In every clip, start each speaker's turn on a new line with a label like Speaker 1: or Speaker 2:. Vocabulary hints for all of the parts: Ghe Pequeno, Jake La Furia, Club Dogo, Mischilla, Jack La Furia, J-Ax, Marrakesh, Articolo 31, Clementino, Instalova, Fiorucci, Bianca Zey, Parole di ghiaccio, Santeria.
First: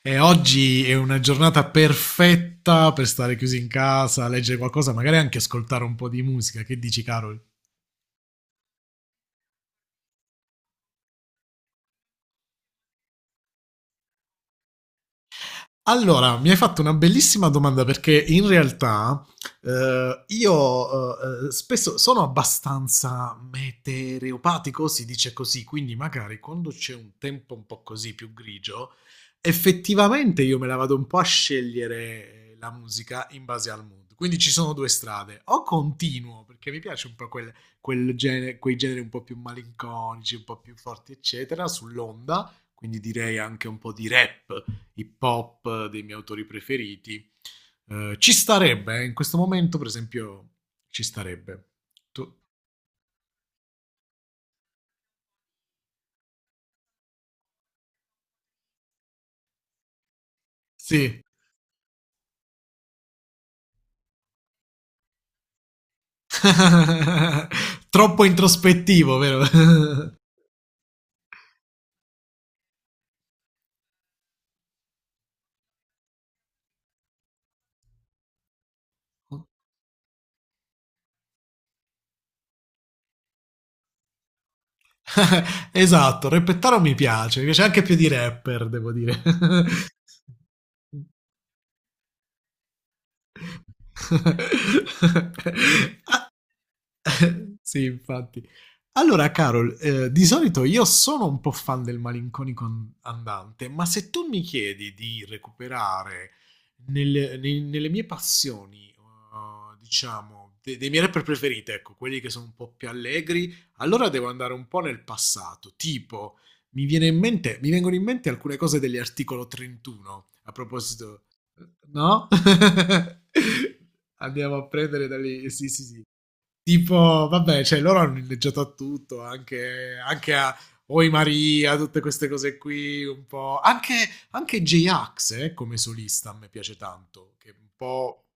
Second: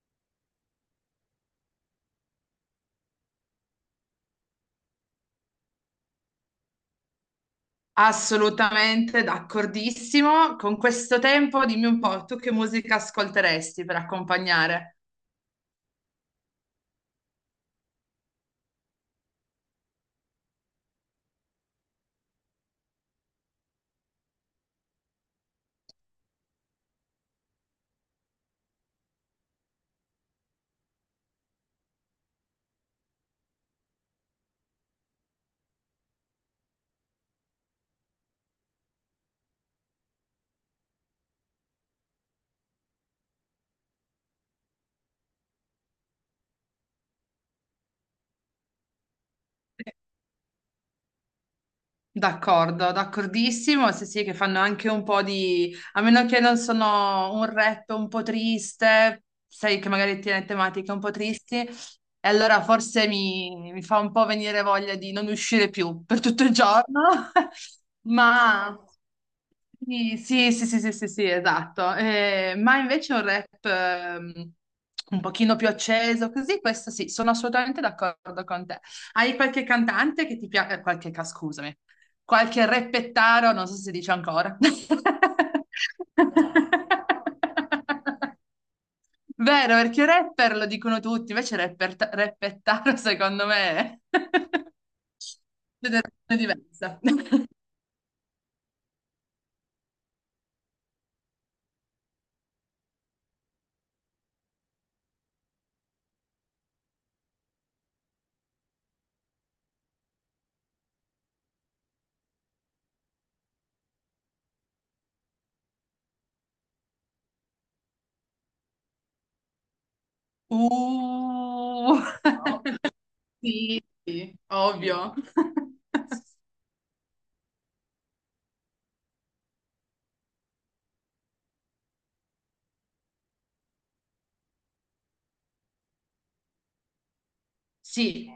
Speaker 1: E oggi è una giornata perfetta per stare chiusi in casa, leggere qualcosa, magari anche ascoltare un po' di musica. Che dici, Carol?
Speaker 2: Assolutamente d'accordissimo. Con questo tempo, dimmi un po', tu che musica ascolteresti per accompagnare?
Speaker 1: Allora, mi hai fatto una bellissima domanda perché in realtà, io spesso sono abbastanza meteoropatico, si dice così. Quindi magari quando c'è un tempo un po' così più grigio, effettivamente io me la vado un po' a scegliere, la musica in base al mood. Quindi ci sono due strade: o continuo perché mi piace un po' quel genere, quei generi un po' più malinconici, un po' più forti, eccetera, sull'onda, quindi direi anche un po' di rap hip hop dei miei autori preferiti. Ci starebbe, in questo momento, per esempio, ci starebbe. Tu-
Speaker 2: D'accordo, d'accordissimo. Sì, sì, che fanno anche un po' di... A meno che non sono un rap un po' triste, sai che magari tiene tematiche un po'
Speaker 1: Sì.
Speaker 2: tristi, e allora forse mi fa un po' venire voglia di non uscire più per tutto il giorno.
Speaker 1: Troppo
Speaker 2: Ma
Speaker 1: introspettivo, vero?
Speaker 2: sì, sì, sì, sì, sì, sì, sì, esatto. Ma invece un rap un pochino più acceso, così, questo sì, sono assolutamente d'accordo con te. Hai qualche cantante che ti piace, qualche, scusami, qualche reppettaro, non so se si dice ancora.
Speaker 1: Esatto, rappettaro mi piace anche più di rapper, devo dire.
Speaker 2: Vero, perché rapper lo dicono tutti, invece rapper, reppettaro secondo me è una generazione diversa.
Speaker 1: Sì, infatti. Allora, Carol, di solito io sono un po' fan del malinconico andante, ma se tu mi chiedi di recuperare nelle mie passioni, diciamo, dei miei rapper preferiti, ecco, quelli che sono un po' più allegri, allora devo andare un po' nel passato. Tipo, mi viene in mente, mi vengono in mente alcune cose degli articolo 31, a proposito, eh,
Speaker 2: Uh,
Speaker 1: no?
Speaker 2: sì, sì,
Speaker 1: Andiamo a prendere
Speaker 2: ovvio.
Speaker 1: da lì, sì, sì, sì, tipo, vabbè, cioè loro hanno inneggiato a tutto, anche a Oi Maria, tutte queste cose qui, un po'. Anche J-Ax, come solista, a me piace tanto, che è un po'
Speaker 2: Sì,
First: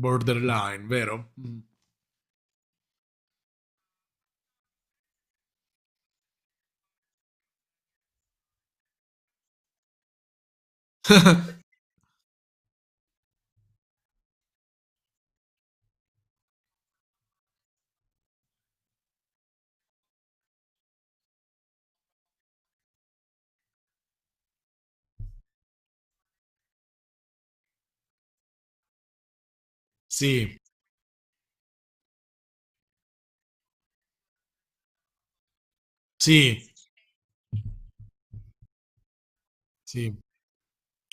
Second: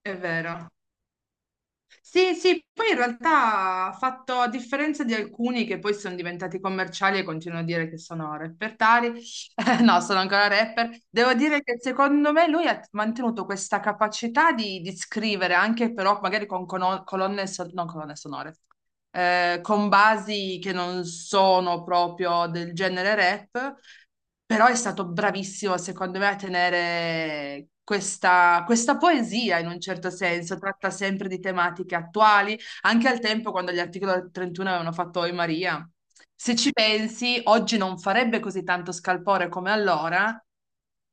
Speaker 2: è vero.
Speaker 1: vero? Mm.
Speaker 2: Sì, sì, poi in realtà ha fatto, a differenza di alcuni che poi sono diventati commerciali e continuano a dire che sono repertari, no, sono ancora rapper, devo dire che secondo me lui ha mantenuto questa capacità di scrivere anche però magari con colonne, non colonne sonore, con basi che non sono proprio del genere rap, però è stato bravissimo, secondo me, a tenere questa, questa poesia in un certo
Speaker 1: Sì,
Speaker 2: senso. Tratta sempre di tematiche attuali, anche al tempo quando gli articoli del 31 avevano fatto Oi Maria. Se
Speaker 1: sì,
Speaker 2: ci pensi, oggi non farebbe così tanto scalpore come
Speaker 1: sì,
Speaker 2: allora,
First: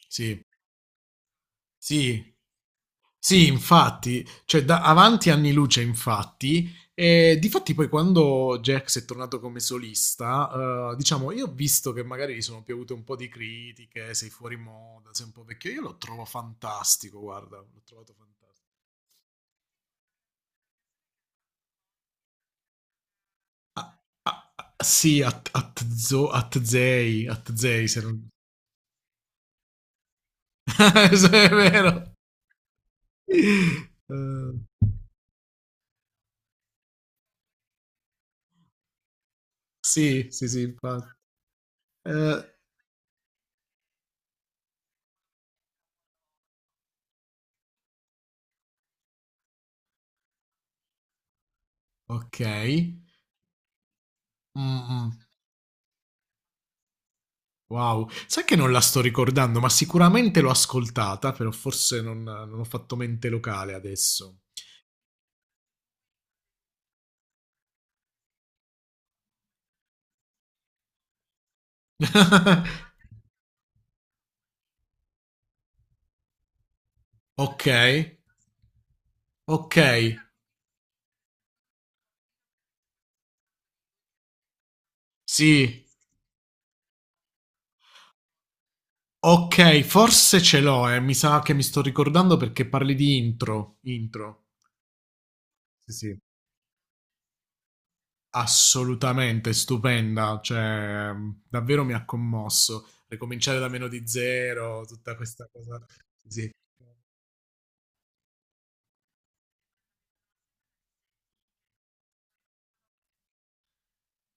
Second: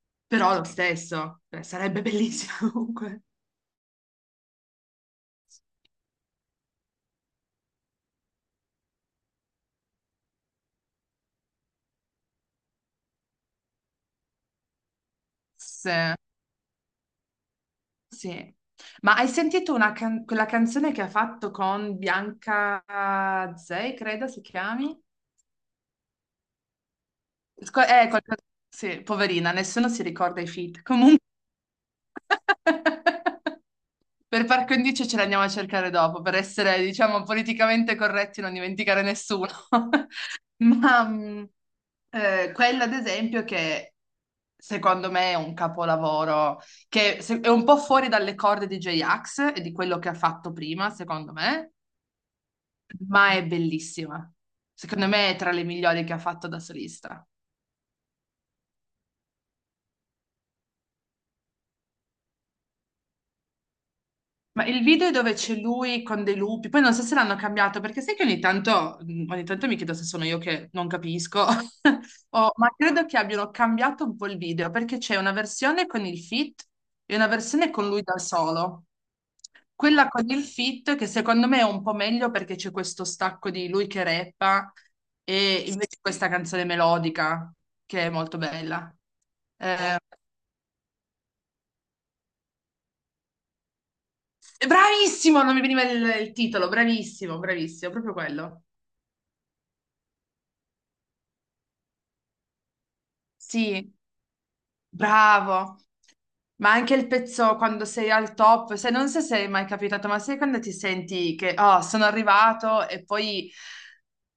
Speaker 1: sì,
Speaker 2: però lo stesso, sarebbe
Speaker 1: sì.
Speaker 2: bellissimo comunque.
Speaker 1: Sì, infatti, cioè da avanti anni luce, infatti. E difatti poi quando Jax è tornato come solista, diciamo, io ho visto che magari gli sono piovute un po' di critiche, sei fuori moda, sei un po' vecchio. Io lo
Speaker 2: Sì.
Speaker 1: trovo fantastico, guarda, l'ho trovato
Speaker 2: Sì.
Speaker 1: fantastico.
Speaker 2: Ma hai sentito una quella canzone che ha fatto con Bianca Zey,
Speaker 1: Ah,
Speaker 2: credo si
Speaker 1: ah, ah,
Speaker 2: chiami?
Speaker 1: sì, at, zo, at zei, at
Speaker 2: Sco-
Speaker 1: zei, se
Speaker 2: eh,
Speaker 1: non.
Speaker 2: qualcosa- Sì, poverina, nessuno si ricorda i feat. Comunque...
Speaker 1: Sì, è vero.
Speaker 2: Per
Speaker 1: Eh,
Speaker 2: par condicio ce l'andiamo a cercare dopo, per essere, diciamo, politicamente corretti e non dimenticare nessuno.
Speaker 1: sì, sì, sì,
Speaker 2: Ma
Speaker 1: infatti. Eh,
Speaker 2: quella, ad esempio, che secondo me è un capolavoro, che è un po' fuori dalle corde di J-Ax e di quello che ha fatto prima, secondo me,
Speaker 1: ok.
Speaker 2: ma è bellissima.
Speaker 1: Mm,
Speaker 2: Secondo
Speaker 1: mm.
Speaker 2: me è tra le migliori che ha fatto da solista.
Speaker 1: Wow, sai che non la sto ricordando, ma sicuramente l'ho ascoltata, però forse non, non ho fatto mente locale adesso.
Speaker 2: Ma il video è dove c'è lui con dei lupi, poi non so se l'hanno cambiato, perché sai che ogni tanto, mm, ogni tanto mi chiedo se sono io che non capisco, ma credo che abbiano cambiato un po' il video, perché c'è una versione con il fit e una
Speaker 1: Ok,
Speaker 2: versione con lui da solo.
Speaker 1: ok,
Speaker 2: Quella con il fit, che secondo me è un po' meglio perché c'è questo stacco di lui che rappa e
Speaker 1: sì,
Speaker 2: invece questa canzone melodica, che è molto bella.
Speaker 1: ok,
Speaker 2: Eh,
Speaker 1: forse ce l'ho, eh. Mi sa che mi sto ricordando perché parli di intro, intro.
Speaker 2: bravissimo, non mi veniva
Speaker 1: Sì,
Speaker 2: il
Speaker 1: sì,
Speaker 2: il titolo, bravissimo, bravissimo, proprio quello.
Speaker 1: assolutamente stupenda, cioè davvero mi ha commosso. Ricominciare da meno
Speaker 2: Sì,
Speaker 1: di zero, tutta questa
Speaker 2: bravo.
Speaker 1: cosa. Sì,
Speaker 2: Ma anche il pezzo quando sei al top, se non so se è mai capitato, ma sai quando ti senti che oh, sono arrivato e poi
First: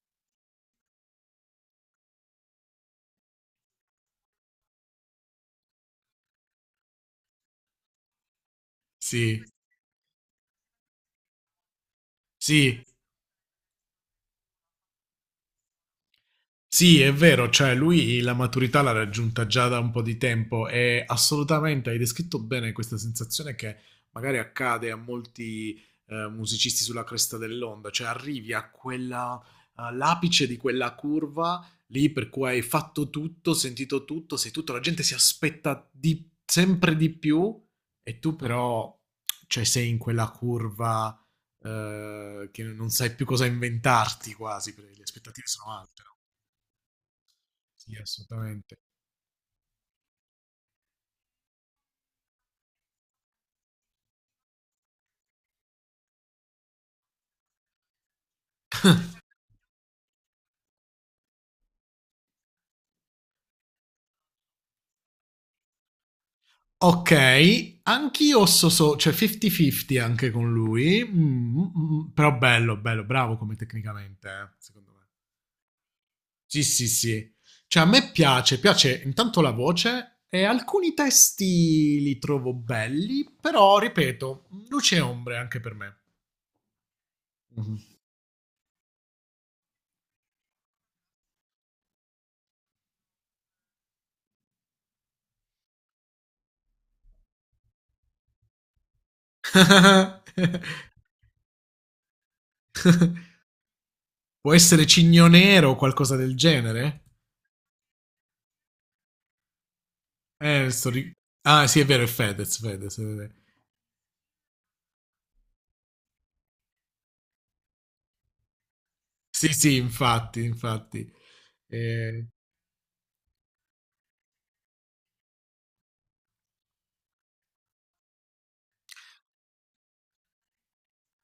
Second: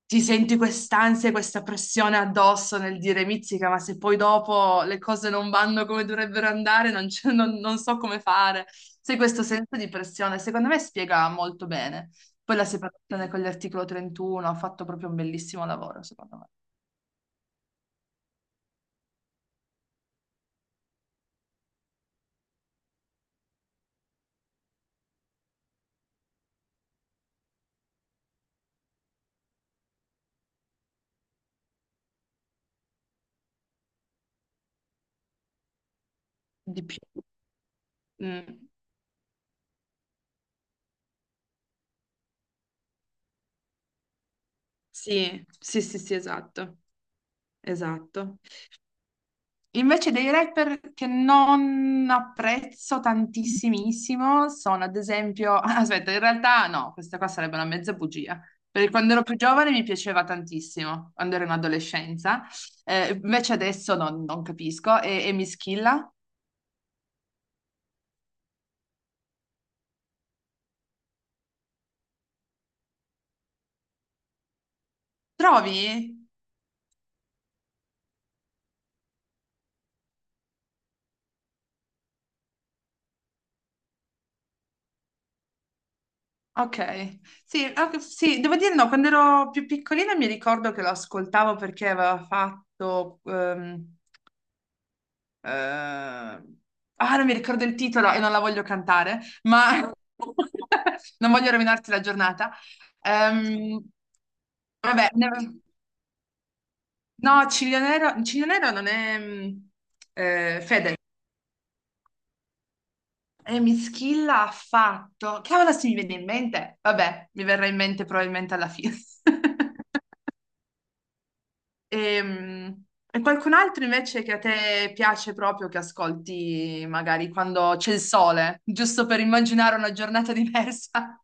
Speaker 2: ti senti quest'ansia, e questa pressione addosso nel dire mizzica, ma se poi dopo le cose non vanno come dovrebbero andare, non, non so come fare. Sai,
Speaker 1: sì,
Speaker 2: questo senso di pressione, secondo me spiega molto bene. Poi la
Speaker 1: sì.
Speaker 2: separazione con l'articolo 31 ha fatto proprio un bellissimo lavoro, secondo me.
Speaker 1: Sì, è vero, cioè lui la maturità l'ha raggiunta già da un po' di tempo, e assolutamente hai descritto bene questa sensazione che magari accade a molti, musicisti sulla cresta dell'onda, cioè arrivi a quella, all'apice di quella curva lì per cui hai fatto tutto, sentito tutto, sei tutto, la gente si aspetta
Speaker 2: Di
Speaker 1: sempre
Speaker 2: più.
Speaker 1: di più, e tu
Speaker 2: Mm.
Speaker 1: però, cioè, sei in quella curva che non sai più cosa inventarti quasi, perché le
Speaker 2: Sì,
Speaker 1: aspettative sono
Speaker 2: sì, sì,
Speaker 1: alte. No?
Speaker 2: sì, esatto,
Speaker 1: Sì,
Speaker 2: esatto.
Speaker 1: assolutamente.
Speaker 2: Invece dei rapper che non apprezzo tantissimissimo sono ad esempio, aspetta, in realtà no, questa qua sarebbe una mezza bugia, perché quando ero più giovane mi piaceva tantissimo, quando ero in adolescenza. Invece adesso non, non capisco e mi schilla.
Speaker 1: Ok, anch'io so cioè 50-50 anche con lui. Mm, mm, mm, però bello, bello, bravo come tecnicamente, secondo me.
Speaker 2: Trovi?
Speaker 1: Sì, sì, sì. Cioè a me piace intanto la voce, e alcuni testi li trovo belli, però ripeto, luce e ombre anche per me.
Speaker 2: Ok, sì,
Speaker 1: Mhm.
Speaker 2: ok, sì, devo dire no, quando ero più piccolina mi ricordo che lo ascoltavo perché aveva fatto... eh, ah, non mi ricordo il titolo e non la voglio cantare, ma non voglio rovinarti la giornata. Ehm,
Speaker 1: Può essere
Speaker 2: vabbè,
Speaker 1: Cigno
Speaker 2: ne-
Speaker 1: Nero o qualcosa del genere?
Speaker 2: no, Ciglio Nero, Ciglio Nero non è
Speaker 1: Eh, sto
Speaker 2: Fede.
Speaker 1: ri- Ah, sì, è vero, è Fedez, Fedez. È vero.
Speaker 2: E Mischilla ha fatto. Cavolo, se mi viene in mente. Vabbè, mi verrà in mente probabilmente alla fine.
Speaker 1: Sì, sì, infatti, infatti. Eh,
Speaker 2: Ehm, qualcun altro invece che a te piace proprio che ascolti magari quando c'è il sole, giusto per immaginare una giornata diversa?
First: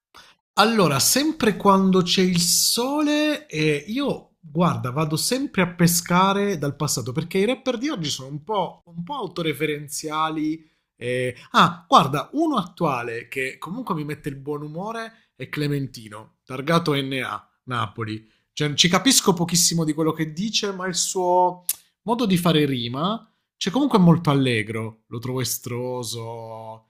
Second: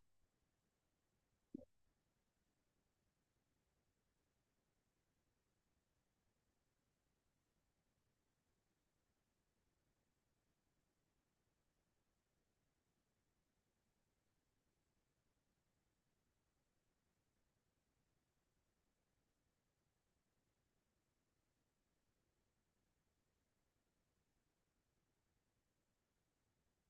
Speaker 1: allora, sempre quando c'è il sole, io guarda, vado sempre a pescare dal passato perché i rapper di oggi sono un po' autoreferenziali. Ah, guarda, uno attuale che comunque mi mette il buon umore è Clementino, targato NA, Napoli. Cioè, ci capisco pochissimo di quello che dice, ma il suo modo di fare rima, cioè comunque è molto allegro, lo trovo estroso.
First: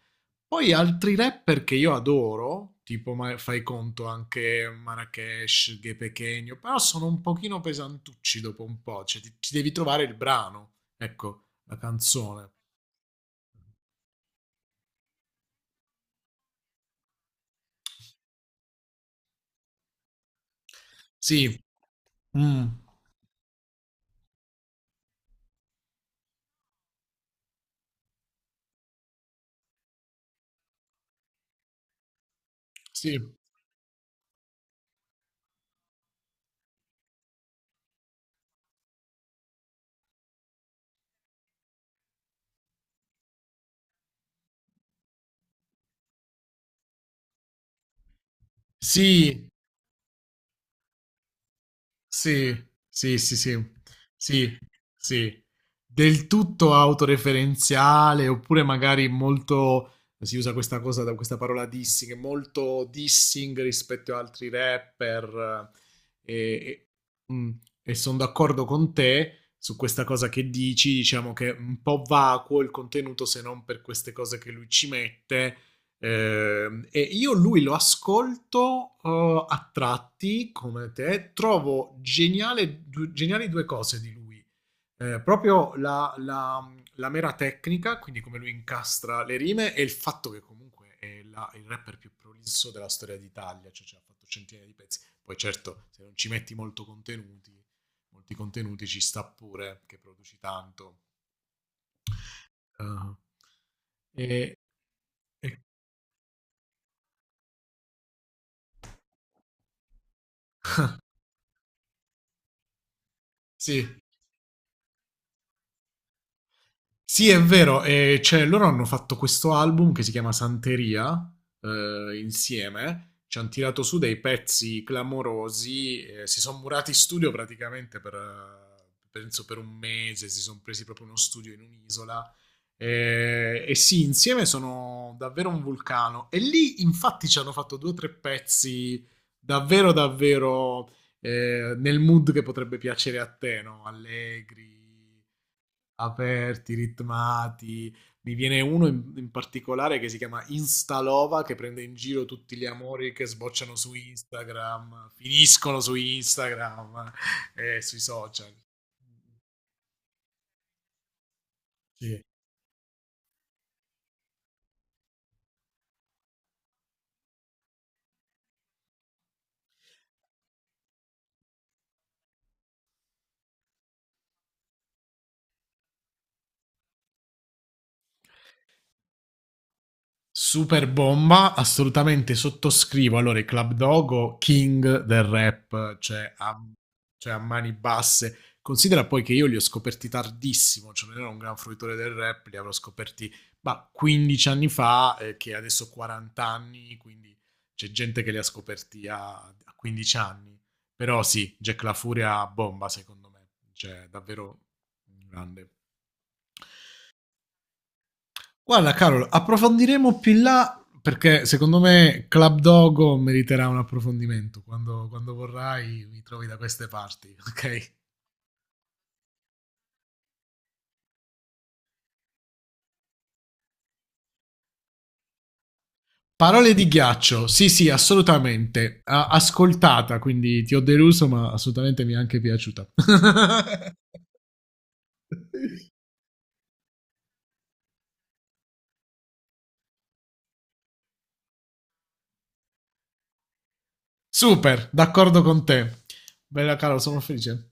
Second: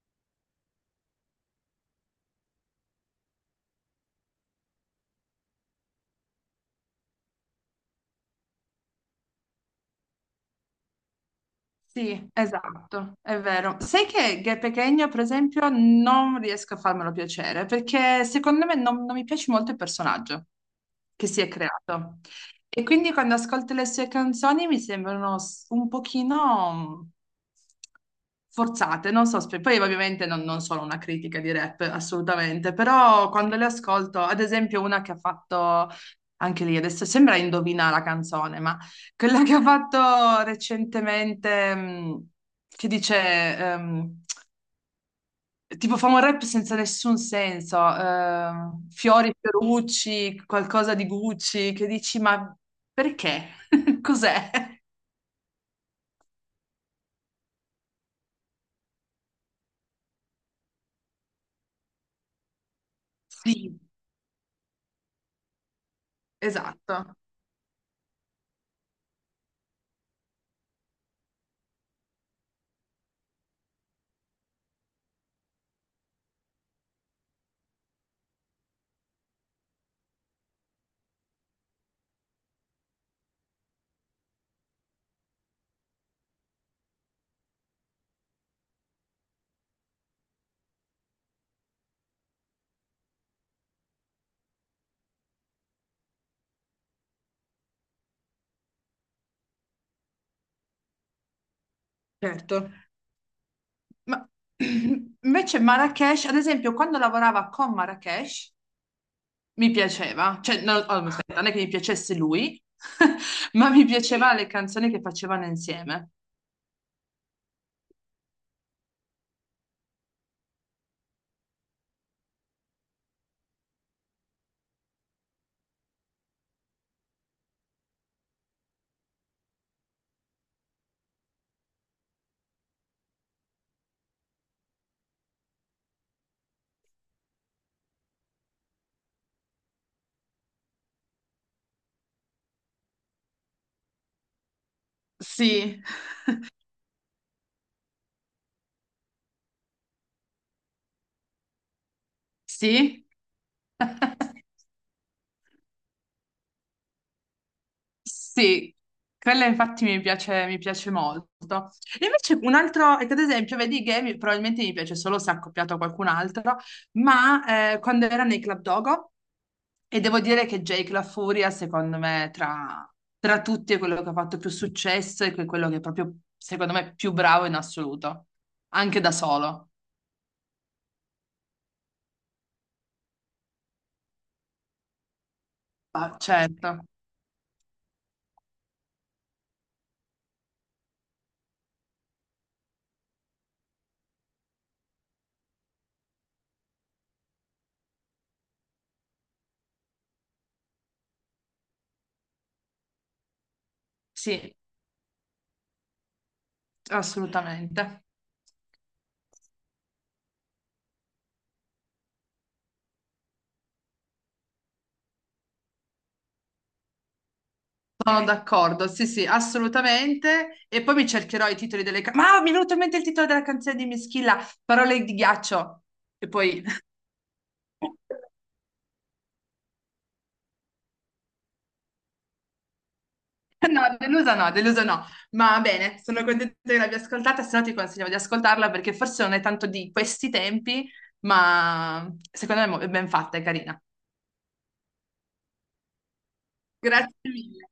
Speaker 1: Poi altri rapper che io adoro, tipo fai conto anche Marrakesh, Ghe Pequeno, però sono un pochino pesantucci dopo un po', cioè ti devi trovare il brano, ecco, la
Speaker 2: Sì,
Speaker 1: canzone.
Speaker 2: esatto, è vero. Sai che Ghe Pequeno, per esempio, non riesco a farmelo piacere perché secondo me non, non mi piace molto il personaggio che si è
Speaker 1: Sì,
Speaker 2: creato.
Speaker 1: mm,
Speaker 2: E quindi quando ascolto le sue canzoni mi sembrano un pochino mm, forzate, non so, poi ovviamente non, non sono una critica di rap, assolutamente,
Speaker 1: sì,
Speaker 2: però quando le ascolto, ad esempio una che ha fatto anche lì, adesso sembra indovina la canzone, ma quella che ho fatto recentemente, che dice, ehm, tipo fa un rap senza nessun senso, fiori,
Speaker 1: sì.
Speaker 2: Fiorucci, qualcosa di Gucci, che dici,
Speaker 1: Sì,
Speaker 2: ma
Speaker 1: sì, sì,
Speaker 2: perché?
Speaker 1: sì,
Speaker 2: Cos'è?
Speaker 1: sì, sì. Del tutto autoreferenziale, oppure magari molto, si usa questa cosa, da questa parola dissing, molto dissing
Speaker 2: Sì,
Speaker 1: rispetto ad altri rapper. eh,
Speaker 2: esatto,
Speaker 1: E, sono d'accordo con te su questa cosa che dici, diciamo che è un po' vacuo il contenuto, se non per queste cose che lui ci mette, e io lui lo ascolto, a tratti come te, trovo geniale, geniali due cose di lui. Proprio la mera tecnica, quindi come lui incastra le rime e il fatto che comunque è il rapper più prolisso della storia d'Italia, cioè, ha fatto centinaia di pezzi, poi certo se non ci metti molto contenuti, molti contenuti ci sta pure che produci tanto.
Speaker 2: certo.
Speaker 1: Ah.
Speaker 2: Ma
Speaker 1: E- e-
Speaker 2: invece Marrakesh, ad esempio, quando lavorava con Marrakesh, mi piaceva, cioè, no, oh, aspetta, non è che mi piacesse lui, ma mi
Speaker 1: sì.
Speaker 2: piaceva le canzoni che facevano insieme.
Speaker 1: Sì, è vero, e cioè, loro hanno fatto questo album che si chiama Santeria, insieme, ci hanno tirato su dei pezzi clamorosi, si sono murati in studio praticamente per, penso per un mese, si sono presi proprio uno studio in un'isola, e sì, insieme sono davvero un vulcano. E lì, infatti, ci hanno fatto due o tre pezzi davvero, davvero, nel mood che potrebbe piacere a te, no? Allegri,
Speaker 2: Sì.
Speaker 1: aperti, ritmati. Mi viene uno in particolare che si chiama Instalova, che prende in giro tutti gli
Speaker 2: Sì?
Speaker 1: amori che sbocciano su Instagram, finiscono su Instagram e sui social.
Speaker 2: Sì, quella infatti mi piace molto. E
Speaker 1: Sì,
Speaker 2: invece un altro, ecco, ad esempio, vedi che probabilmente mi piace solo se accoppiato a qualcun altro, ma quando era nei Club Dogo, e devo dire che Jake La Furia, secondo me, tra, tra tutti è quello che ha fatto più successo e quello che è proprio, secondo me, più bravo in assoluto, anche da solo.
Speaker 1: super bomba, assolutamente sottoscrivo. Allora, i Club Dogo, king del rap,
Speaker 2: Ah,
Speaker 1: cioè a,
Speaker 2: certo,
Speaker 1: cioè a mani basse. Considera poi che io li ho scoperti tardissimo, cioè non ero un gran fruitore del rap, li avrò scoperti ma 15 anni fa, che adesso ho 40 anni, quindi c'è gente che li ha scoperti a, 15 anni. Però sì, Jack La Furia bomba, secondo me, cioè
Speaker 2: sì,
Speaker 1: davvero grande.
Speaker 2: assolutamente.
Speaker 1: Guarda, Carol, approfondiremo più in là perché secondo me Club Dogo meriterà un approfondimento. Quando, quando vorrai mi trovi da queste parti, ok?
Speaker 2: Sono d'accordo, sì, sì, assolutamente. E poi mi cercherò i titoli delle canzoni. Ma mi è venuto in mente il titolo della canzone di Mischilla, Parole di ghiaccio. E poi...
Speaker 1: Parole di ghiaccio, sì sì, assolutamente. Ascoltata, quindi ti ho deluso, ma assolutamente mi è anche piaciuta.
Speaker 2: No, delusa no, delusa no. Ma va bene, sono contenta che l'abbia ascoltata, se no ti consigliamo di ascoltarla perché forse non è tanto di questi tempi, ma secondo me è è ben fatta, è carina.
Speaker 1: Super, d'accordo con te. Bella Carol,
Speaker 2: Grazie
Speaker 1: sono
Speaker 2: mille.
Speaker 1: felice.